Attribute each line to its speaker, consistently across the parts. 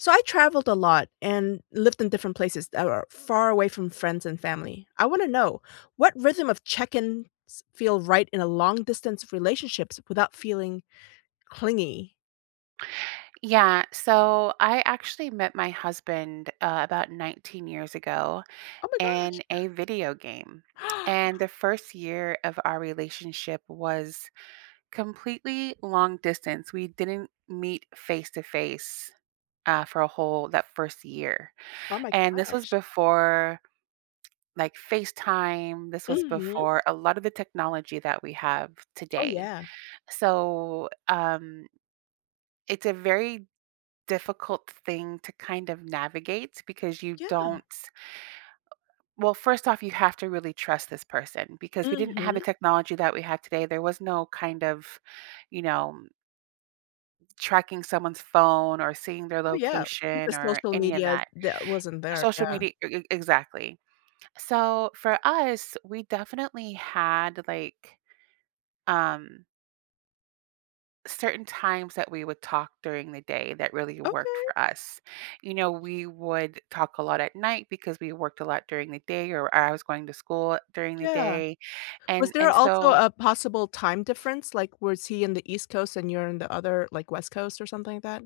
Speaker 1: So I traveled a lot, and lived in different places that are far away from friends and family. I wanna know; what rhythm of check-ins feel right in a long distance relationships without feeling clingy?
Speaker 2: Yeah, so I actually met my husband, uh, about 19 years ago
Speaker 1: Oh my gosh.
Speaker 2: in a video game. And the first year of our relationship was completely long distance. We didn't meet face to face, uh, for a whole that 1st year.
Speaker 1: Oh my
Speaker 2: And this was
Speaker 1: gosh.
Speaker 2: before, like, FaceTime; this was
Speaker 1: Mhm.
Speaker 2: before a lot of the technology that we have
Speaker 1: Oh,
Speaker 2: today.
Speaker 1: yeah.
Speaker 2: So, um it's a very difficult thing to kind of navigate, because you
Speaker 1: Yeah.
Speaker 2: don't Well, first off, you have to really trust this person, because we didn't have the
Speaker 1: Mhm.
Speaker 2: technology that we have today. There was no kind of, you know tracking someone's phone, or seeing their
Speaker 1: Oh, yeah. The
Speaker 2: location, or
Speaker 1: social
Speaker 2: any of
Speaker 1: media
Speaker 2: that.
Speaker 1: that wasn't there,
Speaker 2: Social
Speaker 1: yeah.
Speaker 2: media e e exactly. So for us, we definitely had, like, um certain times that we would talk during the day that really worked
Speaker 1: Okay.
Speaker 2: for us. You know, we would talk a lot at night, because we worked a lot during the day, or I I was going to school during the
Speaker 1: Yeah.
Speaker 2: day.
Speaker 1: Was
Speaker 2: And
Speaker 1: there
Speaker 2: and
Speaker 1: also
Speaker 2: so
Speaker 1: a possible time difference? Like, was he in the East Coast and you're in the other, like, West Coast, or something like that?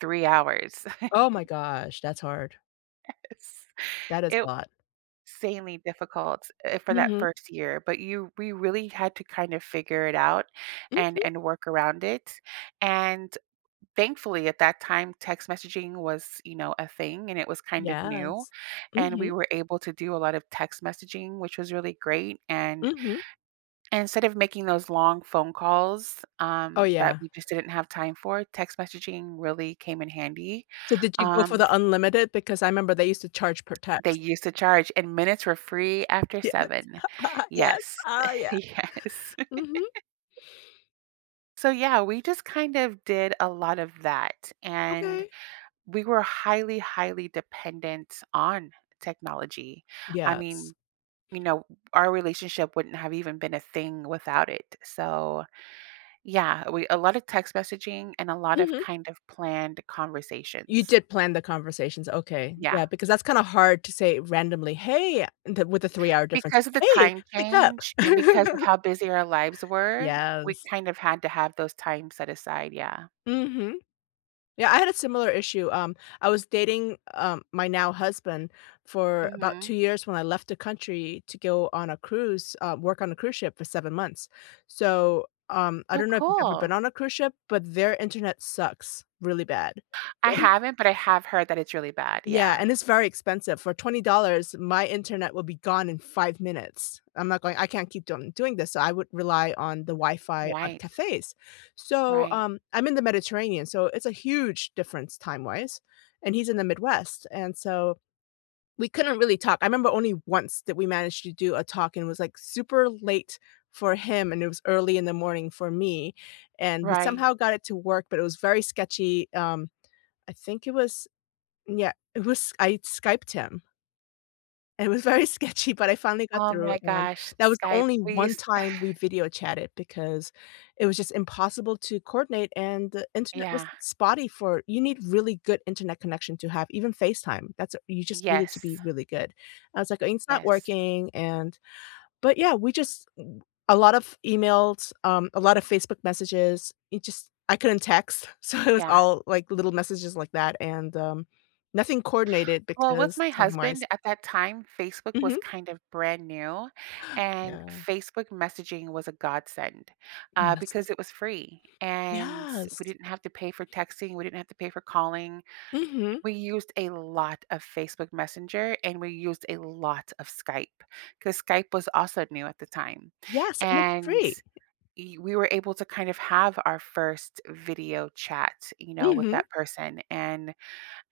Speaker 2: 3 hours.
Speaker 1: Oh my gosh. That's hard.
Speaker 2: Yes.
Speaker 1: That is a
Speaker 2: It
Speaker 1: lot.
Speaker 2: sanely difficult, eh, for that
Speaker 1: Mhm.
Speaker 2: first year, but you we really had to kinda figure it out, and
Speaker 1: Mhm.
Speaker 2: and work around it. And, thankfully, at that time, text messaging was, you know, a thing, and it was kind of new.
Speaker 1: Yes.
Speaker 2: And we
Speaker 1: Mhm.
Speaker 2: were able to do a lot of text messaging, which was really great, and
Speaker 1: Mhm.
Speaker 2: and instead of making those long phone calls,
Speaker 1: Oh,
Speaker 2: um, that
Speaker 1: yeah.
Speaker 2: we just didn't have time for, text messaging really came in handy.
Speaker 1: So did you go for
Speaker 2: Um,
Speaker 1: the
Speaker 2: f
Speaker 1: unlimited? Because I member they used to charge per
Speaker 2: They
Speaker 1: text.
Speaker 2: used to charge, and minutes were free after
Speaker 1: Yes.
Speaker 2: 7.
Speaker 1: Yes.
Speaker 2: Yes.
Speaker 1: Ah, yeah.
Speaker 2: Yes.
Speaker 1: Mhm.
Speaker 2: So, yeah, we just, kind of, did a lot of that, and,
Speaker 1: Okay.
Speaker 2: we were highly, highly dependent on technology. I
Speaker 1: Yes.
Speaker 2: mean, you know, our relationship wouldn't have even been a thing without it, so, yeah, we a lotta text messaging, and a lot of,
Speaker 1: Mhm.
Speaker 2: kind of, planned
Speaker 1: You
Speaker 2: conversations.
Speaker 1: did plan the conversations, okay.
Speaker 2: Yeah.
Speaker 1: Yeah, because that's kinda hard to say randomly, "Hey," the with a 3 hour difference,
Speaker 2: Because of the
Speaker 1: "Hey,
Speaker 2: time
Speaker 1: pick up."
Speaker 2: change, and because of how busy our lives were, we
Speaker 1: Yes.
Speaker 2: kind of had to have those times set aside, yeah.
Speaker 1: Mhm. Yeah, I had a similar issue. Um, I was dating, um, my now husband, for about 2
Speaker 2: Mhm.
Speaker 1: years when I left the country to go on a cruise um, work on a cruise ship for 7 months. So, um, I
Speaker 2: Oh,
Speaker 1: don't know if you've ever been
Speaker 2: cool.
Speaker 1: on a cruise ship, but their internet sucks, really bad.
Speaker 2: I haven't, but I have heard that it's really bad,
Speaker 1: Yeah,
Speaker 2: yeah.
Speaker 1: and it's very expensive. For $20, my internet will be gone in 5 minutes. I'm not going I can't keep doin doing this, so I would rely on the Wi-Fi on
Speaker 2: Why?
Speaker 1: cafes. So,
Speaker 2: Right.
Speaker 1: um, I'm in the Mediterranean, so it's a huge difference time-wise, and he's in the Midwest, and so, we couldn't really talk. I remember only once that we managed to do a talk, and it was, like, super late for him, and it was early in the morning for me, and we
Speaker 2: Right.
Speaker 1: somehow got it to work, but it was very sketchy. Um, I think it was yeah, it was I Skyped him. It was very sketchy, but I finally got
Speaker 2: Oh
Speaker 1: through,
Speaker 2: my
Speaker 1: and
Speaker 2: gosh, S
Speaker 1: that was the
Speaker 2: Skype,
Speaker 1: only
Speaker 2: we
Speaker 1: one
Speaker 2: use
Speaker 1: time we video chatted because it was just impossible to coordinate, and the internet was
Speaker 2: Yeah.
Speaker 1: spotty for you need really good internet connection to have, even FaceTime, that's a you just need it to
Speaker 2: Yes.
Speaker 1: be really good. I was like, "Uh it's not
Speaker 2: Yes.
Speaker 1: working," and, but, yeah, we just a lot of emails, um, a lotta Facebook messages, it just I couldn't text, so it was
Speaker 2: Yeah.
Speaker 1: all, like, little messages like that and, um, nothing coordinated
Speaker 2: Well, with
Speaker 1: because
Speaker 2: my
Speaker 1: timewise
Speaker 2: husband, at that time, Facebook was
Speaker 1: Mhm.
Speaker 2: kind of brand new, and
Speaker 1: Yeah.
Speaker 2: Facebook messaging was a godsend, uh,
Speaker 1: Goodness.
Speaker 2: because it was free, and
Speaker 1: Yes.
Speaker 2: we didn't have to pay for texting, we didn't have to pay for calling.
Speaker 1: Mhm.
Speaker 2: We used a lot of Facebook Messenger, and we used a lot of Skype, 'cause Skype was also new at the time.
Speaker 1: Yes, and it's
Speaker 2: And
Speaker 1: free.
Speaker 2: e we were able to kind of have our 1st video chat, you know, with
Speaker 1: Mhm.
Speaker 2: that person, and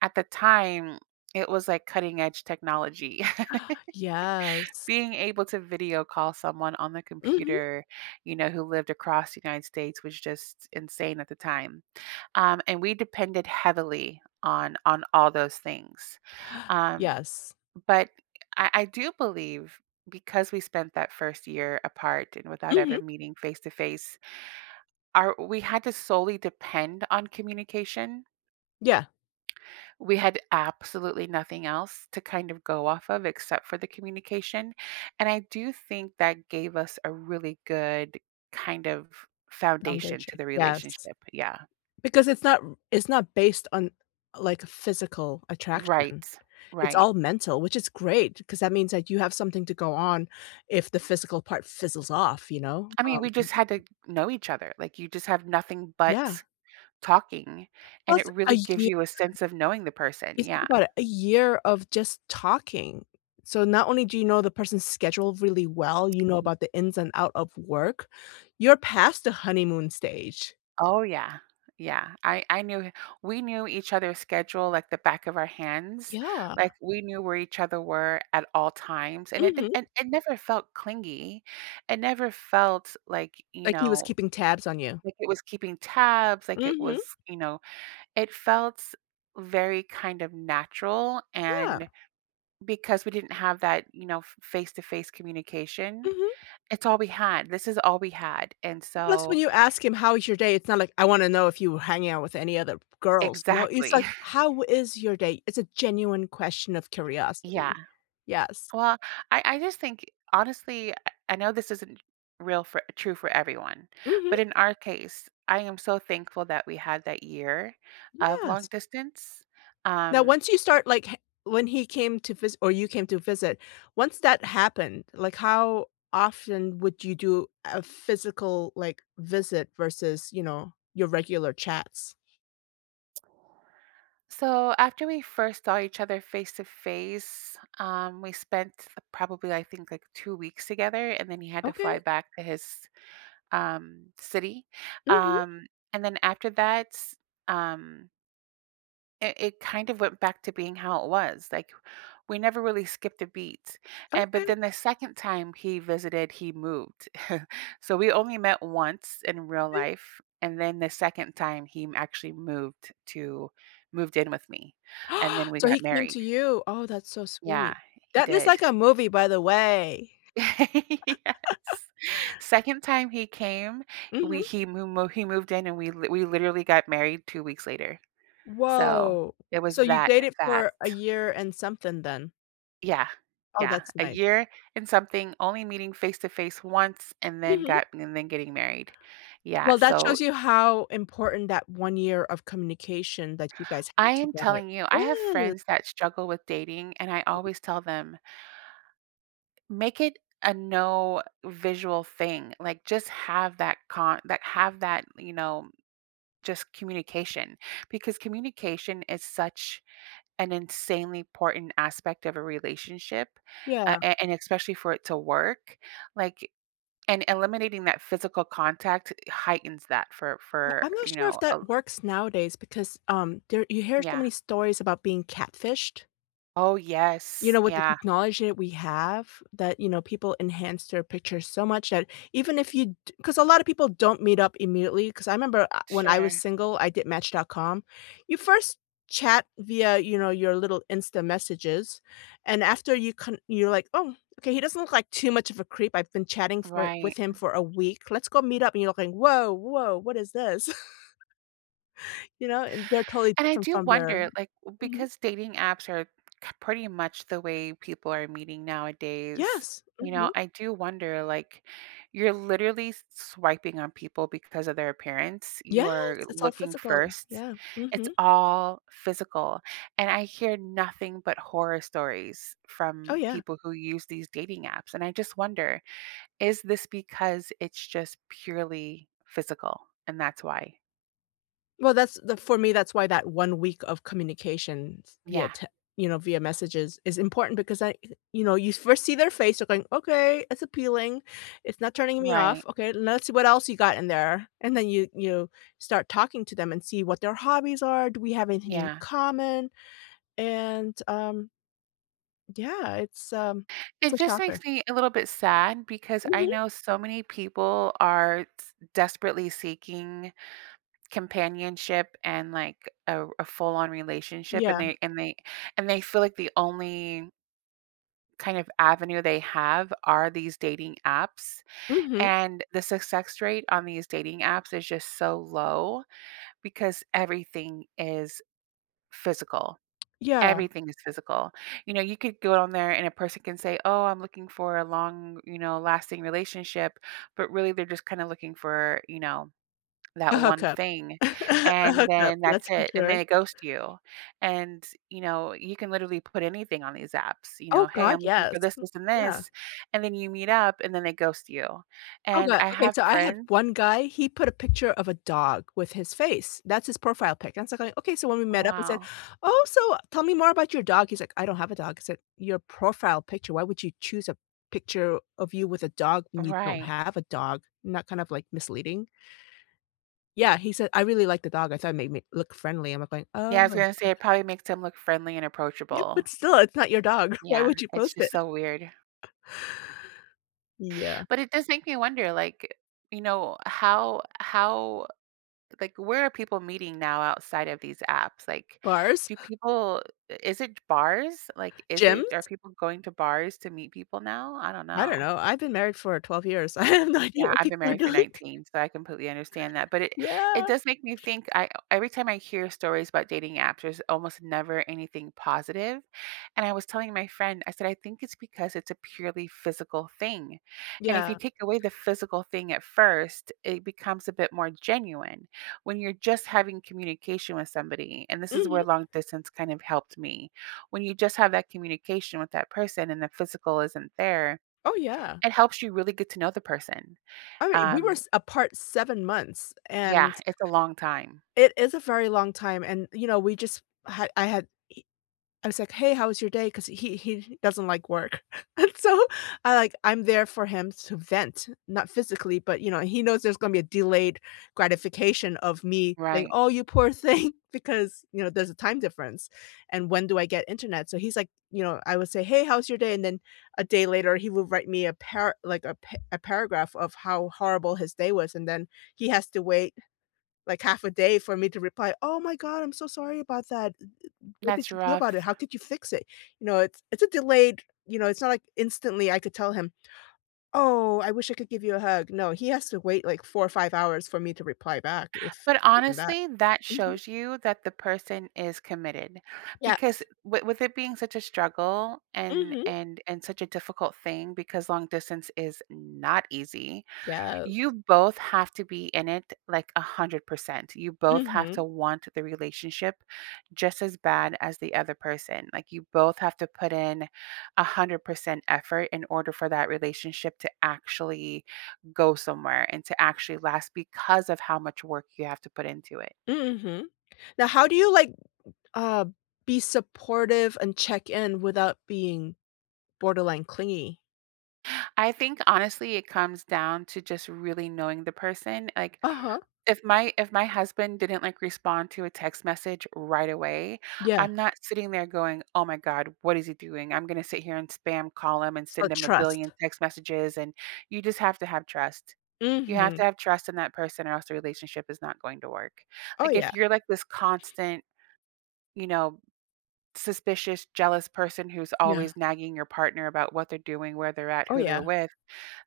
Speaker 2: at the time, it was like cutting-edge technology.
Speaker 1: Yes.
Speaker 2: Being able to video call someone on the
Speaker 1: Mhm.
Speaker 2: computer, you know, who lived across United States was just insane at the time. Um, and we depended heavily on on all those things. Um,
Speaker 1: Yes.
Speaker 2: but I I do believe, because we spent that 1st year apart and without ever
Speaker 1: Mhm.
Speaker 2: meeting face to face, our we had to solely depend on communication
Speaker 1: Yeah.
Speaker 2: We had absolutely nothing else to kind of go off of except for the communication, and I do think that gave us a really good kind of foundation
Speaker 1: Foundation,
Speaker 2: to the
Speaker 1: yes.
Speaker 2: relationship, yeah.
Speaker 1: Because it's not r it's not based on, like, a physical attraction.
Speaker 2: Right.
Speaker 1: It's
Speaker 2: Right.
Speaker 1: all mental, which is great, 'cause that means that you have something to go on if the physical part fizzles off, you know,
Speaker 2: I mean, we
Speaker 1: um
Speaker 2: just had to know each other. Like, you just have nothing
Speaker 1: Yeah.
Speaker 2: but talking, and it
Speaker 1: Plus a
Speaker 2: really gives
Speaker 1: year.
Speaker 2: you a sense of knowing the person.
Speaker 1: You think
Speaker 2: Yeah.
Speaker 1: about it, a year of just talking. So not only do you know the person's schedule really well, you know
Speaker 2: Ye
Speaker 1: about the ins and out of work, you're past the honeymoon stage.
Speaker 2: Oh, yeah. Yeah. I I knew we knew each other's schedule, like, the back of our hands.
Speaker 1: Yeah.
Speaker 2: Like, we knew where each other were at all times, and it
Speaker 1: Mhm.
Speaker 2: didn and it never felt clingy. It never felt like, you
Speaker 1: Like he was
Speaker 2: know
Speaker 1: keeping tabs on you.
Speaker 2: like it was keeping tabs, like it
Speaker 1: Mhm.
Speaker 2: was you know, it felt very kind of natural,
Speaker 1: Yeah.
Speaker 2: and because we didn't have that, you know, f face to face communication,
Speaker 1: Mhm.
Speaker 2: it's all we had, this is all we had. And
Speaker 1: Plus
Speaker 2: so
Speaker 1: when you ask him "How is your day?" It's not like, "I wanna know if you were hanging out with any other girls", no, it's
Speaker 2: Exactly.
Speaker 1: like, "How is your day?" It's a genuine question of
Speaker 2: Yeah.
Speaker 1: curiosity. Yes.
Speaker 2: Well, I I just think, honestly, I I know this isn't real for true for everyone.
Speaker 1: Mhm.
Speaker 2: But in our case, I am so thankful that we had that year of long
Speaker 1: Yes.
Speaker 2: distance,
Speaker 1: Now
Speaker 2: um
Speaker 1: once you start like ha when he came to visi or you came to visit, once that happened, like, how often would you do a physical, like, visit versus, you know, your regular chats?
Speaker 2: So after we first saw each other face to face, um, we spent probably, I think, like, 2 weeks together, and then he had to fly
Speaker 1: Okay.
Speaker 2: back to his, um, city.
Speaker 1: Mhm.
Speaker 2: Um, and then after that, um it it kind of went back to being how it was, like, we never really skipped a beat. And but
Speaker 1: Okay.
Speaker 2: then the 2nd time he visited, he moved. So we only met once in real
Speaker 1: Okay.
Speaker 2: life, and then the 2nd time, he actually moved t to moved in with me, and then we
Speaker 1: So
Speaker 2: got
Speaker 1: he came
Speaker 2: married.
Speaker 1: to you- oh, that's so
Speaker 2: Yeah,
Speaker 1: sweet.
Speaker 2: he
Speaker 1: That is
Speaker 2: did.
Speaker 1: like a movie, by the way!
Speaker 2: Yes. 2nd time he came, we
Speaker 1: Mhm.
Speaker 2: he moo mo he moved in, and we lit we literally got married 2 weeks later. So
Speaker 1: Whoa.
Speaker 2: it was
Speaker 1: So you
Speaker 2: that
Speaker 1: dated
Speaker 2: fat.
Speaker 1: for a year and something then?
Speaker 2: Yeah.
Speaker 1: Oh,
Speaker 2: Yeah,
Speaker 1: that's
Speaker 2: a
Speaker 1: nice.
Speaker 2: year and something, only meeting face to face once, and then
Speaker 1: Mhm.
Speaker 2: got and then getting married. Yeah,
Speaker 1: Well, that
Speaker 2: so
Speaker 1: shows you how important that 1 year of communication that you guys had
Speaker 2: I am
Speaker 1: together
Speaker 2: telling you, I have
Speaker 1: i
Speaker 2: friends that struggle with dating, and I always tell them "Make it a no visual thing," like, just have that con that have that, you know, just communication because communication is such an insanely important aspect of a relationship
Speaker 1: Yeah.
Speaker 2: a a and especially for it to work, like and eliminating that physical contact heightens that for
Speaker 1: Yeah,
Speaker 2: for,
Speaker 1: I'm not
Speaker 2: you
Speaker 1: sure if
Speaker 2: know,
Speaker 1: that
Speaker 2: a li
Speaker 1: works nowadays because, um, there you hear so
Speaker 2: Yeah.
Speaker 1: many stories about being catfished.
Speaker 2: Oh,
Speaker 1: You
Speaker 2: yes,
Speaker 1: know, with the
Speaker 2: yeah.
Speaker 1: technology that we have that, you know, people enhance their pictures so much that even if you do 'cause a lot of people don't meet up immediately, 'cause I 'member I when I was
Speaker 2: Sure.
Speaker 1: single, I did match.com. You first chat via, you know, your little Insta messages. And after you con you're like, "Oh, okay, he doesn't look like too much of a creep. I've been chatting for
Speaker 2: Right,
Speaker 1: with him
Speaker 2: mm.
Speaker 1: for a week. Let's go meet up," and you're looking, "Whoa, whoa, what is this?" You know, and they're totally
Speaker 2: And I
Speaker 1: different
Speaker 2: do
Speaker 1: from their
Speaker 2: wonder, like,
Speaker 1: Mhm.
Speaker 2: because dating apps are c pretty much the way people are meeting nowadays.
Speaker 1: Yes!
Speaker 2: You
Speaker 1: Mhm.
Speaker 2: know, I do wonder, like, you're literally s swiping on people because of their appearance,
Speaker 1: Yeah.
Speaker 2: you are
Speaker 1: It's all
Speaker 2: looking
Speaker 1: physical.
Speaker 2: first.
Speaker 1: Yeah,
Speaker 2: It's
Speaker 1: mhm.
Speaker 2: all physical. And I hear nothing but horror stories
Speaker 1: Oh,
Speaker 2: from
Speaker 1: yeah.
Speaker 2: people who use these dating apps, and I just wonder, "Is this because it's just purely physical?" And that's why
Speaker 1: Well, that's t for me, that's why that 1 week of communications via,
Speaker 2: Yeah.
Speaker 1: te you know, via messages is important because, I eh you know, you first see their face. You're going, "Okay, it's appealing, it's not turning me
Speaker 2: Right.
Speaker 1: off, okay, let's see what else you got in there." And then you you start talking to them and see what their hobbies are, do we have anything in
Speaker 2: Yeah.
Speaker 1: common? And, um Yeah, it's, um, it's a
Speaker 2: It just
Speaker 1: shocker.
Speaker 2: makes me a little bit sad because I
Speaker 1: Mhm.
Speaker 2: know so many people are t desperately seeking companionship and, like, a r a full-on relationship, and
Speaker 1: Yeah.
Speaker 2: they and they and they feel like the only kind of avenue they have are these dating apps,
Speaker 1: Mhm.
Speaker 2: and the success rate on these dating apps is just so low, because everything is physical.
Speaker 1: Yeah.
Speaker 2: Everything is physical. You know, you could go on there and a person can say, "Oh, I'm looking for a long, you know, lasting relationship," but, really, they're just kinda looking for, you know,
Speaker 1: A
Speaker 2: that one
Speaker 1: hookup.
Speaker 2: thing,
Speaker 1: A
Speaker 2: and
Speaker 1: hookup,
Speaker 2: then that's
Speaker 1: that's for
Speaker 2: it, and
Speaker 1: sure.
Speaker 2: they ghost you. And, you know, you can literally put anything on these apps, you
Speaker 1: Oh
Speaker 2: know, "Hey,
Speaker 1: god,
Speaker 2: I'm looking
Speaker 1: yes.
Speaker 2: for this, this, and
Speaker 1: Yeah.
Speaker 2: this," and then you meet up, and then they ghost you,
Speaker 1: Oh
Speaker 2: and
Speaker 1: god,
Speaker 2: I
Speaker 1: okay,
Speaker 2: have
Speaker 1: so I had
Speaker 2: friends
Speaker 1: one guy, he put a picture of a dog with his face. That's his profile pic, and so I'm like, "okay," so when we met up, I said,
Speaker 2: Wow.
Speaker 1: "Oh, so tell me more about your dog," he's like, "I don't have a dog." I said, "Your profile picture, why would you choose a picture of you with a dog when you don't
Speaker 2: Right.
Speaker 1: have a dog?" Isn't that kind of, like, misleading? Yeah, he said, "I really like the dog, I thought it made me look friendly." I'm like, "Oh,
Speaker 2: Yeah, I was
Speaker 1: ok"
Speaker 2: gonna say it probably makes him look friendly and
Speaker 1: Yep,
Speaker 2: approachable.
Speaker 1: but still, it's not your dog, why
Speaker 2: Yeah,
Speaker 1: would you
Speaker 2: it's
Speaker 1: post it?
Speaker 2: just so weird.
Speaker 1: Yeah.
Speaker 2: But it does make me wonder, like, you know, how how like, where are people meeting now outside of these apps? Like,
Speaker 1: Bars.
Speaker 2: do people is it bars? Like, is it are
Speaker 1: Gyms?
Speaker 2: people going to bars to meet people now? I don't
Speaker 1: I
Speaker 2: know.
Speaker 1: don't know, I've been married for 12 years, I have no idea
Speaker 2: Yeah,
Speaker 1: what
Speaker 2: I've been
Speaker 1: people are
Speaker 2: married for
Speaker 1: doing.
Speaker 2: 19, so I completely understand that, but it it
Speaker 1: Yeah.
Speaker 2: does make me think I every time I hear stories about dating apps, there's almost never anything positive, and I was telling my friend, I said, "I think it's because it's a purely physical thing, and if
Speaker 1: Yeah.
Speaker 2: you take away the physical thing at first, it becomes a bit more genuine when you're just having communication with somebody," and this is
Speaker 1: Mhm.
Speaker 2: where long distance kind of helped me. When you just have that communication with that person and the physical isn't there,
Speaker 1: Oh, yeah.
Speaker 2: it helps you really get to know the person.
Speaker 1: I mean, we were
Speaker 2: Um
Speaker 1: s apart 7 months,
Speaker 2: Yeah,
Speaker 1: and
Speaker 2: it's a long time.
Speaker 1: It is a very long time, and, you know, we just had I had he I was like, "Hey, how was your day?" 'Cause he he doesn't like work, and so I, like, I'm there for him to vent, not physically, but, you know, he knows there's gonna be a delayed gratification of me saying,
Speaker 2: Right.
Speaker 1: "Oh, you poor thing," because, you know, there's a time difference, and when do I get Internet? So, he's like you know, I would say, "Hey, how's your day?" And then a day later, he would write me a para like, a a par paragraph of how horrible his day was, and then he has to wait, like, half a day for me to reply, "Oh my god, I'm so sorry about that, eh eh what did
Speaker 2: That's
Speaker 1: you do about it?
Speaker 2: rough.
Speaker 1: How could you fix it?" You know, it's it's a delayed, you know, it's not like instantly I could tell him, "Oh, I wish I could give you a hug." No, he has to wait, like, 4 or 5 hours for me to reply back if
Speaker 2: But
Speaker 1: even that.
Speaker 2: honestly, that
Speaker 1: Mhm.
Speaker 2: shows you that the person is committed, because
Speaker 1: Yes.
Speaker 2: w with it being such a struggle and
Speaker 1: Mhm.
Speaker 2: and and such a difficult thing because long distance is not easy,
Speaker 1: Yes.
Speaker 2: you both have to be in it, like, 100%. You both have to
Speaker 1: Mhm.
Speaker 2: want the relationship just as bad as the other person, like, you both have to put in 100% effort in order for that relationship to actually go somewhere and to actually last because of how much work you have to put into it.
Speaker 1: Mhm. Now how do you, like, uh, be supportive and check in without being borderline clingy?
Speaker 2: I think honestly, it comes down to just really knowing the person, like,
Speaker 1: Uh-huh.
Speaker 2: if my if my husband didn't, like, respond to a text message right away,
Speaker 1: Yeah.
Speaker 2: I'm not sitting there going, "Oh my god what is he doing? I'm gonna sit here and spam call him and
Speaker 1: So
Speaker 2: send him a billion
Speaker 1: trust.
Speaker 2: text messages, and" you just have to have trust. You have
Speaker 1: Mhm.
Speaker 2: to have trust in that person or else the relationship is not going to work.
Speaker 1: Oh,
Speaker 2: Like,
Speaker 1: yeah.
Speaker 2: if you're, like, this constant, you know, suspicious, jealous person who's
Speaker 1: Yeah.
Speaker 2: always nagging your partner about what they're doing, where they're at,
Speaker 1: Oh,
Speaker 2: who
Speaker 1: yeah.
Speaker 2: they're with,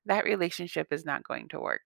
Speaker 2: that relationship is not going to work.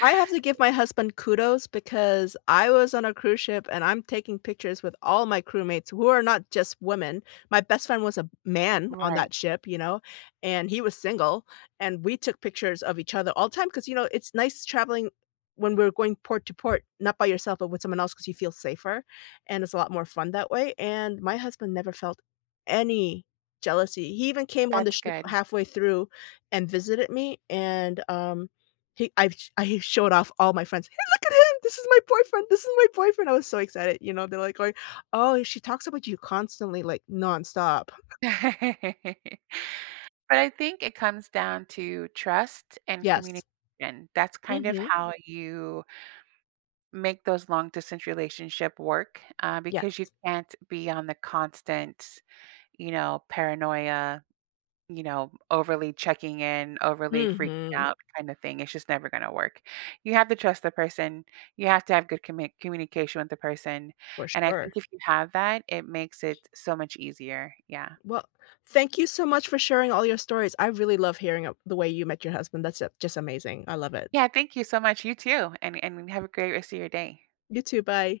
Speaker 1: I have to give my husband kudos because I was on a cruise ship, and I'm taking pictures with all my crewmates who are not just women, my best friend was a m man on
Speaker 2: Right.
Speaker 1: that ship, you know? And he was single, and we took pictures of each other all time ‘cause, you know, it's nice traveling when we're going port to port, not by yourself, but with someone else 'cause you feel safer, and it's a lot more fun that way, and my husband never felt any jealousy, he even came on the
Speaker 2: That's
Speaker 1: ship
Speaker 2: good.
Speaker 1: halfway through and visited me, and, um, he I've I showed off all my friends, "Hey, look at him, this is my boyfriend, this is my boyfriend," I was so excited, you know? They're like going, "Oh, she talks about you constantly, like, nonstop."
Speaker 2: But I think it comes down to trust and
Speaker 1: Yes.
Speaker 2: communication, that's kind of
Speaker 1: Mhm.
Speaker 2: how you make those long distance relationship work, uh, because you
Speaker 1: Yes.
Speaker 2: can't be on the constant, you know, paranoia, you know, overly checking in, overly freaking
Speaker 1: Mhm.
Speaker 2: out kind of thing, it's just never gonna work. You have to trust the person. You have to have good commit communication with the person,
Speaker 1: For
Speaker 2: and I think
Speaker 1: sure.
Speaker 2: if you have that, it makes it so much easier, yeah.
Speaker 1: Well, thank you so much for sharing all your stories, I really love hearing, uh, the way you met your husband, that's, uh, just amazing, I love it.
Speaker 2: Yeah, thank you so much, you too, and and have a great rest of your day.
Speaker 1: You too, bye.